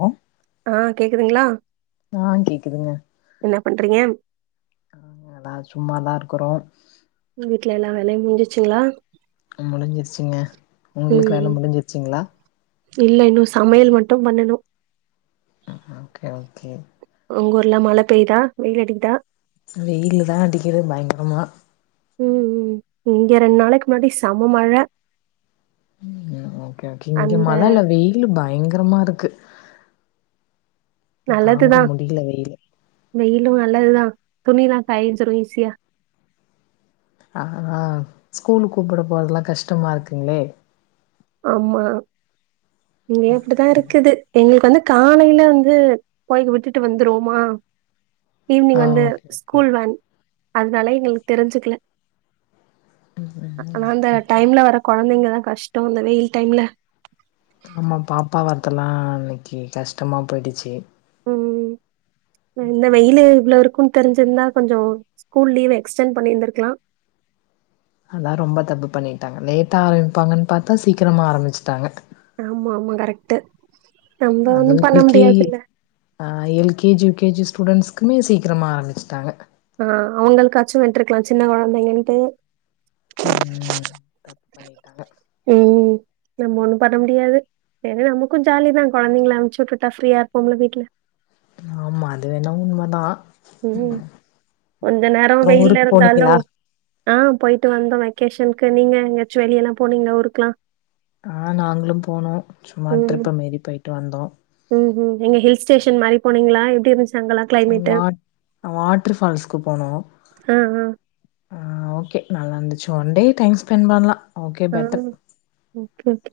ஓ ஆ கேக்குதுங்களா ஆ கேக்குதுங்க என்ன பண்றீங்க ஆ நா சும்மதா இருக் க்குறோ வீட்ல எல்லா வேலையு முஞ்சிச்சிங்களா அ முடிஞ்சிருச்சிங்க உங்களுக்கு ம் வேல முடிஞ்சிருச்சிங்களா இல்ல இன்னு சமையல் மட்டு பண்ணனு ஆ ஓகே ஓகே உங்க ஊர்லா மழ பெயுதா வெயில் அடிக்குதா வெயில்தா அடிக்குது பயங்கரமா ம் ம் இங்க ரெண்டு நாளைக்கு முன்னாடி சம மழ ஓகே ஓகே இங்க அந்த மழ இல்ல வெயில் பயங்கரமா இருக்கு தாங்க முடியல வெயிலு இதுவு நல்லதுதா துணிலா காய்ஞ்சிரு ஈஸியா ஆஹ்ஹ் ஸ்கூலு கூப்ட போறதெல்லா கஷ்டமா இருக்குங்ளே ஆமா இங்கேயு அப்டிதா தா இருக்குது எங்களுக்கு வந்து காலேயில வந்து போய் விட்டுட்டு வந்துருவோமா ஈவினிங் ஆ வந்து ஓகே ஓகே ஸ்கூல் வேன் அதனால எங்களுக்கு தெரிஞ்சுக்கல ஆனா அந்த டைம்ல வர கொழந்தைங்கல்லா கஷ் டவ்ன்ல வெயில் டைம்ல ஆமா பாப்பா வரத்தல்லா அன்னைக்கு கஷ்டமா போயிடுச்சு உம் இந்த வெயிலு இவ்வளவு இருக்கும்னு தெரிஞ்சிருந்தா கொஞ்சோ ஸ்கூல் லீவ்வ எக்ஸ்டென் பண்ணி இருந்திருக்கலா அதா ரொம்ப தப்பு பண்ணிட்டாங்க லேட்டா ஆரம்பிப்பாங்கனு பாத்தா சீக்கிரமா ஆரம்பிச்சுட்டாங்க ஆமா ஆமா கரெக்ட்டு நம்ப ஒன்னு அதுவு பண்ண எல் கே ஜி முடியாதுல்ல ஆ L K G U K G ஸ்டூடெண்ஸ்க்குமே சீக்கிரமாக ஆரம்ச்சுட்டாங்க ஆ அவுங்களுக்காச்சு விட்ருக்கலா சின்ன கொழந்தகன்ட்டு உம் தப்பு பண்ணிட்டாங்க உம் நம்ம ஒன்னும் பண்ண முடியாது ஏன்ன நமக்கு ஜாலிதா கொழந்தைங்கள அனுப்சு விட்டுட்டா ப்ரீயா இருப்போம்ல வீட்ல ஆமா அது வேணா உண்ம தா உம் கொஞ்ச நேரோ அப்றோ வெயில்ல ஊருக்கு இருந்தாலு போனீங்களா ஆ போய்ட்டு வந்தோ வெக்கேஷனுக்கு நீங்க எங்கயாச்சு வெளிய எல்லா போனீங்களா ஊருக்கெல்லா ஆ நாங்களும் போம் சும்மா ட்ரிப்பு மாரி போயிட்டு வந்தோ ம்ம் எங்க ஹில் ஸடேஷன் மாரி போனீங்ளா எப்டி இருந்துச்சு அங்கல்லா கிளைமேட்டு வாட் வாட்டர் ஃபால்ஸ்சுக்கு போனோ ஆ ஆ ம் ஓகே நல்லா இருந்துச்சு ஒன் டே டைம் ஸ்பெண்ட் பண்லா ஓகே ஆ பெட்டர் ஒகே ஓகே ஓகே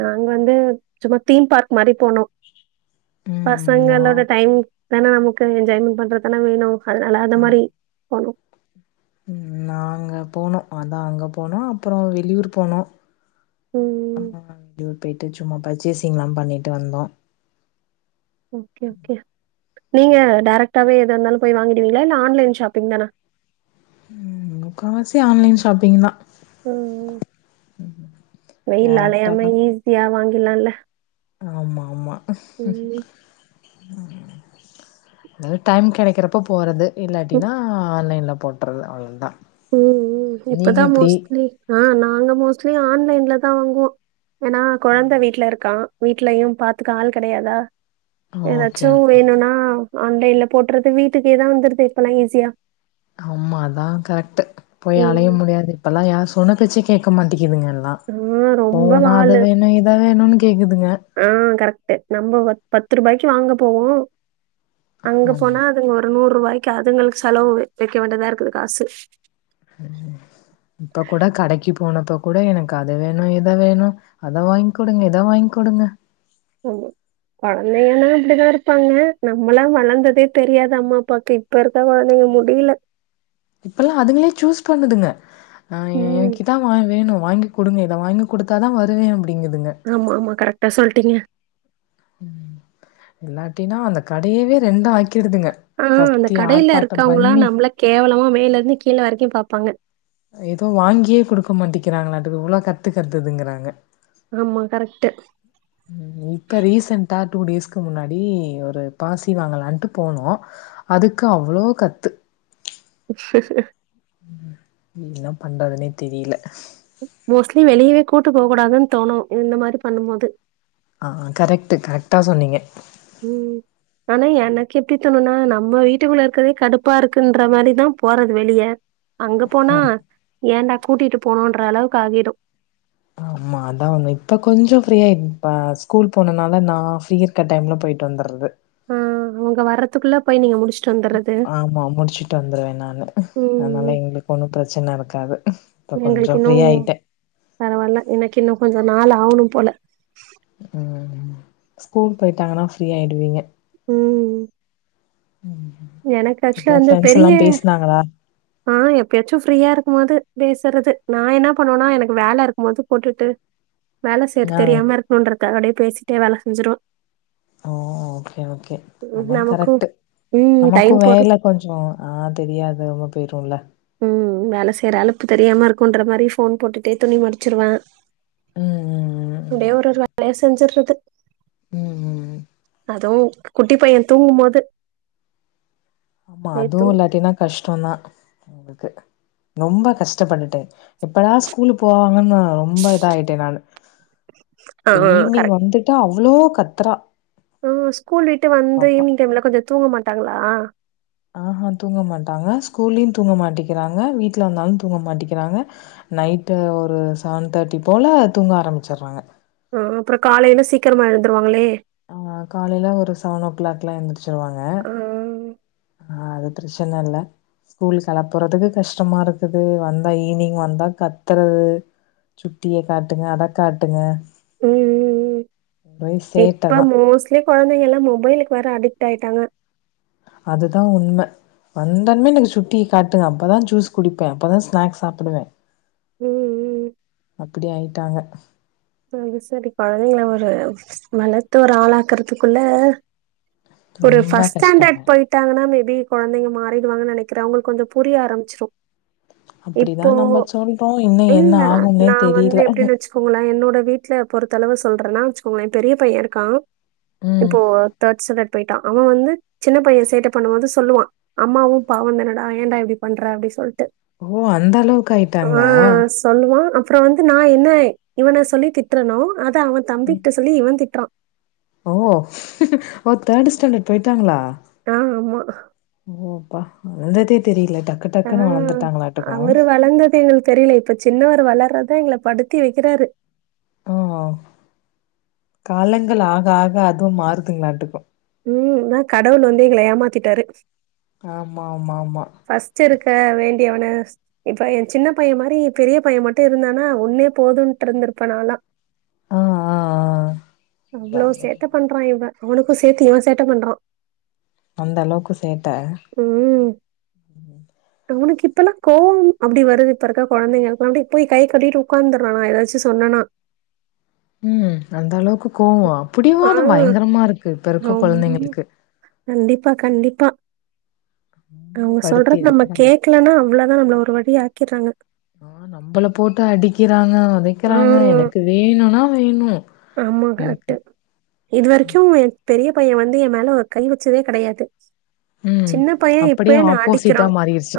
நாங்க வந்து சும்மா தீம் பார்க் மாதிரி போனோ ம் நா பசங்களோட டைம் அதானா நமக்கு என்ஜாய்மென்ட் பண்றதுதான வேணு அதனால அந்த மாதிரி போனோ உம் நாங்க போனோ அதா அங்க போனோ அப்றோ வெளியூர் போனோ ஆ ம். [unintelligible] போய்ட்டு சும்மா பர்சேசிங் எல்லாம் பண்ணிட்டு வந்தோம் ஓகே ஒகே நீங்க கரெக்ட் ஏதா இருந்தாலும் போய் வாங்கிடுவீங்களா இல்ல ஆன்லைன் ஷாப்பிங் தானா முக்கால்வாசி ஆன்லைன் ஷாப்பிங் தான் உஹம் வெயில்ல அலையாமா டேரக்டாலா ஈஸியா வாங்க லாம் ல ஆமா ஆமா ஹ அது டைம் கிடைக்கிறப்ப போறது இல்லாட்டினா ஆன்லைன்ல போட்றது அவ்வளவுதான் ம் ம் இப்பதான் மோஸ்லி ஆஹ நாங்க மோஸ்லி ஆன்லைன்ல தான் வாங்குவான் ஏன்னா கொழந்த வீட்ல இருக்கான் வீட்லயும் பாத்துக்க ஆள் கெடயாதா ஓகே ஏதாச்சு ஓகே வேணும் ன்னா ஆன்லைன்ல போட்றது வீட்டுக்கே தான் வந்துருது இப்பல்லா ஈஸியா ஆமா தான் கரெக்ட்டு போய் அலைய ம். முடியாது இப்பெல்லாம் யார் சொன்ன பேச்சே கேக்கமாட்டேங்குது இவங்கல்லா ஆ போனா அத வேணும் இத வேணும் கே கேக்குது ம் கரக்ட்டு நம்ப பத்து ரூபாய்க்கு வாங்க போவோம் அங்க ஆமா போனா அதுங்க ஒரு நூறு ரூபாய் அதுங்களுக்கு செலவு வைக்க வேண்டுதா இருக்கு காசு ம் இப்ப கூட கடைக்கு போனப்போ கூட எனக்கு அது வேணும் இதை வேணும் அத வாங்கி் குடுங்க இத வாங்கி் குடுங்க ஆமா மெயின் அ குழந்தைன இப்படி இருப்பாங்க நம்மளா வளர்ந்ததே தெரியாத அம்மா அப்பாக்கு இப்ப இருக்கா குழந்தைங்க முடியல இப்பல்லா அதுங்களே சூஸ் பண்ணுதுங்க ஆஹ் ம். எனக்கு இதான் வேணும் வாங்கி கொடுங்க இத வாங்கி கொடுத்தா தான் வருவேன் ஆமா ஆமா கரெக்டா சொல்லிட்டி ட்டிங்க ம் இல்லாட்டினா அந்த கடயவே ரெண்டா ஆக் ஆ அந்த கடைல இருக்கவங்கல்லா பண்ணி நம்மள கேவலமா மே ல இருந்து கீழ வரைக்கு பாப்பாங்க எது வாங்கியே குடுக்க மாட்டிங்கிறாங் அது இவ்ளோ கத்து கத்துதுங்கறாங்க ஆமா கரெக்ட்டு க்கு முன்னாடி ஒரு பாசி வாங்கலாண்ட்டு போனோ அதுக்கு அவ்ளோ கத்து ம் ம் ம் என்ன பண்றதுனே தெரியல மோஸ்ட்லி வெளியவே கூட்டு போகக் கூடாதுனு தோணு இந்த மாரி பண்ணும் போது ஆ கரெக்ட்டு கரெக்ட்டா சொன்னீங்க த்துணுனா நம்ம வீட்டுக்குள்ள இருக்கிறதே கடுப்பா இருக்குன்ற மாரிதா போறது வெளிய அங்க போனா ஆமா ஏண்டா கூட்டிட்டு போணோன்ற அளவுக்கு ஆகிரு ஆமா அதா உண்ம இப்ப கொஞ்ச ஃப்ரீயா இப்ப ஸ்கூல் போனனால நா ஃப்ரீ இருக்க டைம்ல போயிட்டு வந்தர்றது ம் அவுங்க வர்றதுக்குள்ள போய் நீங்க முடிச் ஆமா முடிச்சுட்டு வந்துருவே நானு அதனால ம் எங்களுக்கு ஒண்ணு பிரச்சன இருக்காது இப்ப கொஞ்சோ எங்களுக்கு இன்னு ஃப்ரீ ஆயிட்டே ச நாள் ஆவுணு போல ம் ஸ்கூல் போயிட்டாங்கனா ஃப்ரீயாயிடுவீங்க ம் ம் எனக்கு ஆக்சுலா அப்றோ வந்து ஃப்ரெண்ட்ஸ் பெரிய எல்லா பேசுனாங்களா? ஆ எப்பயாச்சு ஃப்ரீயா இருக்கும் போது பேசுறது நா என்ன பண்ணுவேனா எனக்கு வேல இருக்கும் போது போட்டுட்டு வேல செய்யறது ஆ தெரியாம இருக்கணுன்றது க்காக அப்டியே பேசிட்டே வேல செஞ்சிருவ ஓ ஓகே ஓகே அதா நமக்கு கரெக்ட்டு ம் நமக்கு டைம் போற வேல கொஞ்சோ ஆ தெரியாது உள்ள போயிருவோ ல்ல ம் வேல செய்ற அலுப்பு தெரியாம இருக்குன்ற மாரி ஃபோன் போட்டுட்டே துணி மடிச்சிருவே ம் ம் ம் ம். அப்டியே ஒரு ஓகே ஒரு வேலயா செஞ்சுர்றது ம் ம் அதுவு குட்டிப் பைய தூங்கும்போது ஆமா அதுவு இல்லாட்டினா கஷ்டோந்தா உங்களுக்கு ரொம்ப கஷ்டப்பட்டுட்டே எப்பதா ஸ்கூலு போவாங்கன்னு ரொம்ப இதாயிட்டே நானு ஆ இப்ப ஆ ஈவினிங் வந்துட்டா அ வ்ளோ கத்றா ம் ஸ்கூல் விட்டு வந்து ஈவினிங் டைம்ல கொஞ்ச தூங்க மாட்டாங்களா ஆ ஆஹ தூங்கமாட்டாங்க ஸ்கூல்லியு தூங்க மாட்டிக்கிறாங்க வீட்ல வந்தாலும் தூங்கமாட்டிக்கிறாங்க நைட் ஒரு சவன் தேர்டி போல தூங்க ஆரம்பிச்சிறாங்க ஆ அப்புறோ காலைல சீக்கிரமா எழுந்துருவாங்களே ஆ காலையில ஒரு செவன் நோ கிளாக்லா எந்திரிச் ச்சிருவாங்க ஆ ம் ஆ அது திரச்சன இல்ல ஸ்கூல் கெலப்பறதுக்கு கஷ்டமா இருக்குது வந்தா ஈவினிங் வந்தா கத்துறது சுட்டிய காட்டுங்க அத காட்டுங்க ம் ம்ம் ஒரே சேட்ட இப்ப தா மோஸ்லி கொழந்தைங்க எல்லா மொபைலுக்கு வேற அடிக்ட் ஆயிட்டாங்க அதுதா உண்ம வந்தான்மே எனக்கு சுட்டி காட்டுங்க அப்பதா ஜூஸ் குடிப்பே அப்பதா ஸ்நாக்ஸ் சாப்பிடுவே ம் அப்பிடி ஆயிட்டாங்க அது சரி கொழந்தைங்க ஒரு வளந்து ஒரு ஆளாக்குறதுக்குள்ள ஒரு ரொம்ப ஃபர்ஸ்ட் கஷ்டங்க ஸ்டாண்டர்ட் போயிட்டாங்கன்னா மேப் பி கொழந்தைங்க மாறிடுவாங்க நெனைக்கிறே உங்களுக்கு கொஞ்சோ புரிய ஆரம்பிச்சிரு அப்படிதா இப்போ நம்ம சொல்றோ இன்னு என்ன இல்ல. ஆகுனே தெரியல ட்ட வீட்ல பொறுத்த அளவு சொல்றன்னா வச்சுக்கோளே பெரிய பைய இருக்கா ம் இப்போ தேர்டு ஸ்டாண்டர்ட் போயிட்டா அவ வந்து சின்ன பையன் சேட்ட பண்ணுவா போது சொல்லுவா அம்மாவு பாவந்தானடா ஏன்டா இப்பிடி பண்ற அப்பிடி சொல்லிட்டு ஓ அந்த அளவுக்கு ஆயிட்டாங்களா ப்புறோ வந்து நா என்ன இவன சொல்லி திட்டரனோ த்த அவ தம்கிட்ட சொல்லி இவ திட்றா ஓ ஓ தேர்டு ஸ்டாண்டர்ட் போயிட்டாங்களா ஆ ஆமா. ஓ அப்பா வளந்ததே தெரியல டக்கு ஆ டக்குன்னு வளந்துட்டாங்களாட்டுக்கு அவுரு வளந்தது எங்களுக்கு தெரியல இப்ப சின்னவர் வளரத் தா எங்கள படுத்தி வைக்கிறாரு ஓ காலங்கள் ஆக ஆக அதுவு மாறுதுங்களாட்டுக்கு ம்னா கடவுள் வந்து எங்கள ஏமாத்திட்டாரு ஆமா ஆமா ஆமா ஃபர்ஸ்ட் இருக்க வேண்டியவன இப்ப எ சின்ன பைய மாதிரி பெரிய பைய மட்டு இருந்தானா ஒன்னே போதுன்ட்டு இருந்திருப்பே நாலா ஆ ஆ ஆ அவ்ளோ அதான். சேட்ட பண்றா இவெ அவனுக்கு சேத்து இவ சேட்ட பண்றா அந்த அளவுக்கு சேட்டா அவனுக்கு இப்பெல்லா கோவ அப்டி வருது இப்ப இருக்க கொழந்தைங்களுக்லா அப்டி போய் கை கட்டிட்டு உட்காந்துறா நா ஏதாச்சு சொன்னேனா உம் அந்த அளவுக்கு கோவோ ஆ பிடிவாதோ பயங்கரமா இருக்கு இப்ப இருக்க ரொம் கொழந்தைங்களுக்கு கண்டிப்பா கண்டிப்பா ரொம்ப அவுங்க படுத்தி சொல்றத நம்ம எடுக்குறாங்க கேக்கலனா அவ்வளவுதா நம்மள ஒரு வழி ஆக்கிறாங்க ஒதைக்குறாங்க ம் எனக்கு வேணுனா வேணு ஆமா கரெக்ட்டு எனக்கு இது வரைக்கு பெரிய பெரிய பைய வந்து எ மேல ஒரு கை வச்சதே கெடயாது ம் சின்ன பைய அப்படியே இப்பயே என்ன அடிக்குறா ஆப்போசிட்டா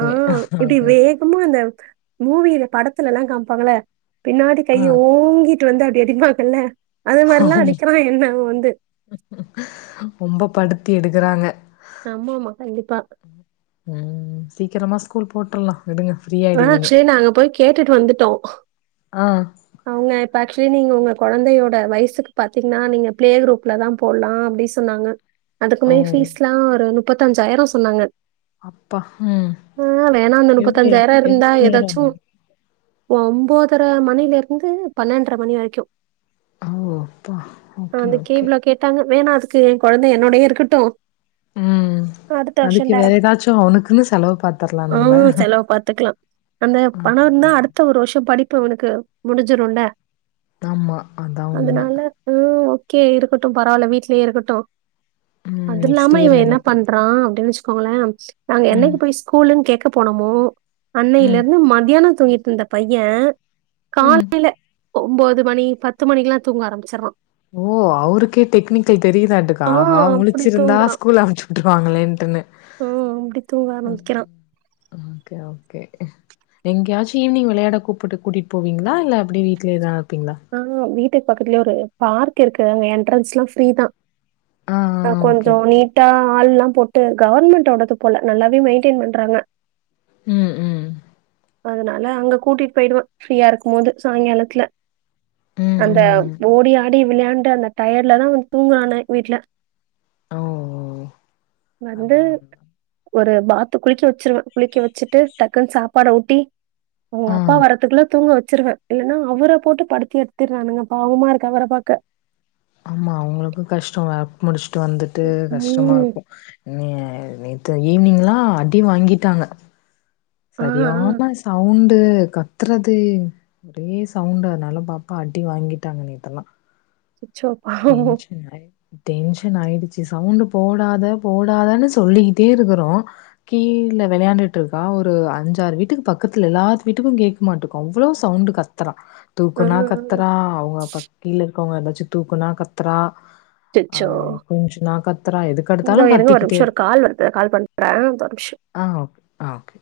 ஆ இப்டி ஆ வேகமா அந்த மூவியில படத்த த்தலல்லா காமிப்பாங்கள பின்னாடி கைய ஆ ஓங்கி வந்து அப்டி அடிப்பாங்கள்ள ஆமா ரொம்ப படுத்து தி எடுக்குறாங்க ஆமா ஆமா கண்டிப்பா உம் சீக்கிரமா ஸ்கூல் போட்ருல்லா ஆ ஆக்சுவலி நாங்க போய் கேட்டுட்டு வந்துட்டோ ஆ அவுங்க இப்ப ஆக்சுவலி நீங்க உங்க கொழந்தையோட வயசுக்கு பாத்தீங்னா நீங்க பிளே குரூப்ல தா போடலா அப்டி சொன்னாங்க ஓ அதுக்குமே ஃபீஸ்ல்லா ஒரு முப்பத்தஞ்சாயிரோ சொன்னாங்க அப்பா உம் ஆ, வேணா அந்த எவ்ள எவ்ளோ நேரோ ஒம்போதர மணில வந்து பண்னென்ர மணி வரைக்கு ஓ அப்பா ஓகே அந்த ஓகே கேவ்ல கேட்டாங்க வேணா அதுக்கு எ கொழந்த என்னோடயே இருக்கட்டு ம் அடுத்த வருஷோ அதுக்கு வேற ரைடக்டு ஏதாச்சு அவனுக்குன்னு செலவு பாத்தர்லா ஆ நம்ப செலவு பாத்துக்லா அந்த பண இருந்தா ஆமா அடுத்த ஒரு வருஷ படிப்பு இப்போ உனக்கு முடிஞ்சிரும்ல ஆமா அதா உண்ம அதனால ஹம் கே இருக்கட்டும் பரவாயில்ல வீட்லயே இருக்கட்டும் ம் நெக்ஸ்ட் அதுல்லாம இயர் இவன் வேணா என்ன பாத்துக் பண்றான் அப்படின்னு போலாம் நாங்க ம் என்னைக்கு போய் ஸ்கூலு கேக்க போனமோ அன்னையில ம் இருந்து மத்தியம் தூங்கிட்டு இருந்த பையன் ம் காலையில ஒன்பது மணி பத்து மணிக்கெலாம் தூங்க ஆரம்மிச்சுறான் ஓ அவருக்கே டெக்னிக்கல் தெரியதான்ட்டுக்க ஆ அஹா அப்டி முழிச்சிருந்தா தூங்குறா ஸ்கூல் அமைச்சுட்டுருவாங்களேன்ட்டு ஆ அப்டி தூங்க ஆரம்பிக்கிறா எங்கேயாச்சும் ஈவினி்ங் விளையாட கூப்பிட்டு கூட்டிகிட்டு போவீங்களா இல்ல அப்படி வீட்லேத ஆஹ் வீட்டு பக்கத்துலயே ஒரு பார்க் இருக்குதுங்க என்ட்ரன்ஸ் எல்லாம் ஃப்ரீ தான் ஆ ஆஹ ஆ ஓகே கொஞ்சம் நீட்டா ஆள் எல்லாம் போட்டு கவர்மெண்டோடது போல நல்லாவே மெயின்டென் பண்றாங்க ம்ம் அதனால அங்க கூட்டிட்டு போயிடுவேன் ஃப்ரீயா இருக்கும் போது சாயங்காலத்துல ம் அங்க ம் ஓடி ஆடி வெளையாண்டு அந்த டயடு தான் வந்து தூங்கனானே வீட்டுல ஓ ஓ வந்து அதான் ஒரு பாத்து குளிக்க வச்சிருவேன் குளிக்க வச்சுட்டு டக்குனு சாப்பாட ஊட்டி ஓ ஆ அப்பா வரறத்துக்குல்லாம் தூங்க வச்சு வச்சுருவேன் இல்லனா அவுர போட்டு படுத்து த்தி எடுத்துடுறானுங்க பாவமா இருக்கும் அவர பாக்க ஆமா அவங்களுக்கும் கஷ்டம் வேல முடிச்சு விட்டு வந்துட்டு கஷ்டமா ம். இருக்கும் நீ ஈவினிங்லாம் அடிவாங்கிட்டாங்க ஆ, ஆ. சரியான சவுண்ட்டு ட்டு கத்துறது ஒரே சவுண்டு அனாலு பாப்பா அடி வாங்கிட்டாங் நேத்தெல்லா ச்சோ பாவோ டென்ஷன் ஆயி டென்ஷன் ஆயிடுச்சி சவுண்ட போடாத போடாதன் சொல்லிக்கிட்டே இருக்கறோ கீழ விளையாண்டுட்டுருக்கா ஒரு அஞ்சாறு வீட்டுக்கு பக்கத்துல எல்லா வீட்டுக்கு கேட்குமாட்டுக்கு அவ்ளோ சவுண்டு கத்தரா ஆ, தூக்கனா ஆ. கத்தரா அவுங்க அப்பா கீழ போங்க எதாச்சு தூக்கனா கத்தரா சச்சோ இந்தோ எதுக்கெடுத்தாலும் இருங்க ஒர் கத்திக்கிட்டே நிமிஷோ ஒரு இருக்கா. கால் வருது கால் பண்றே தா ஒர் நிமிஷோ ஆ ஓகே. ஆ ஓகே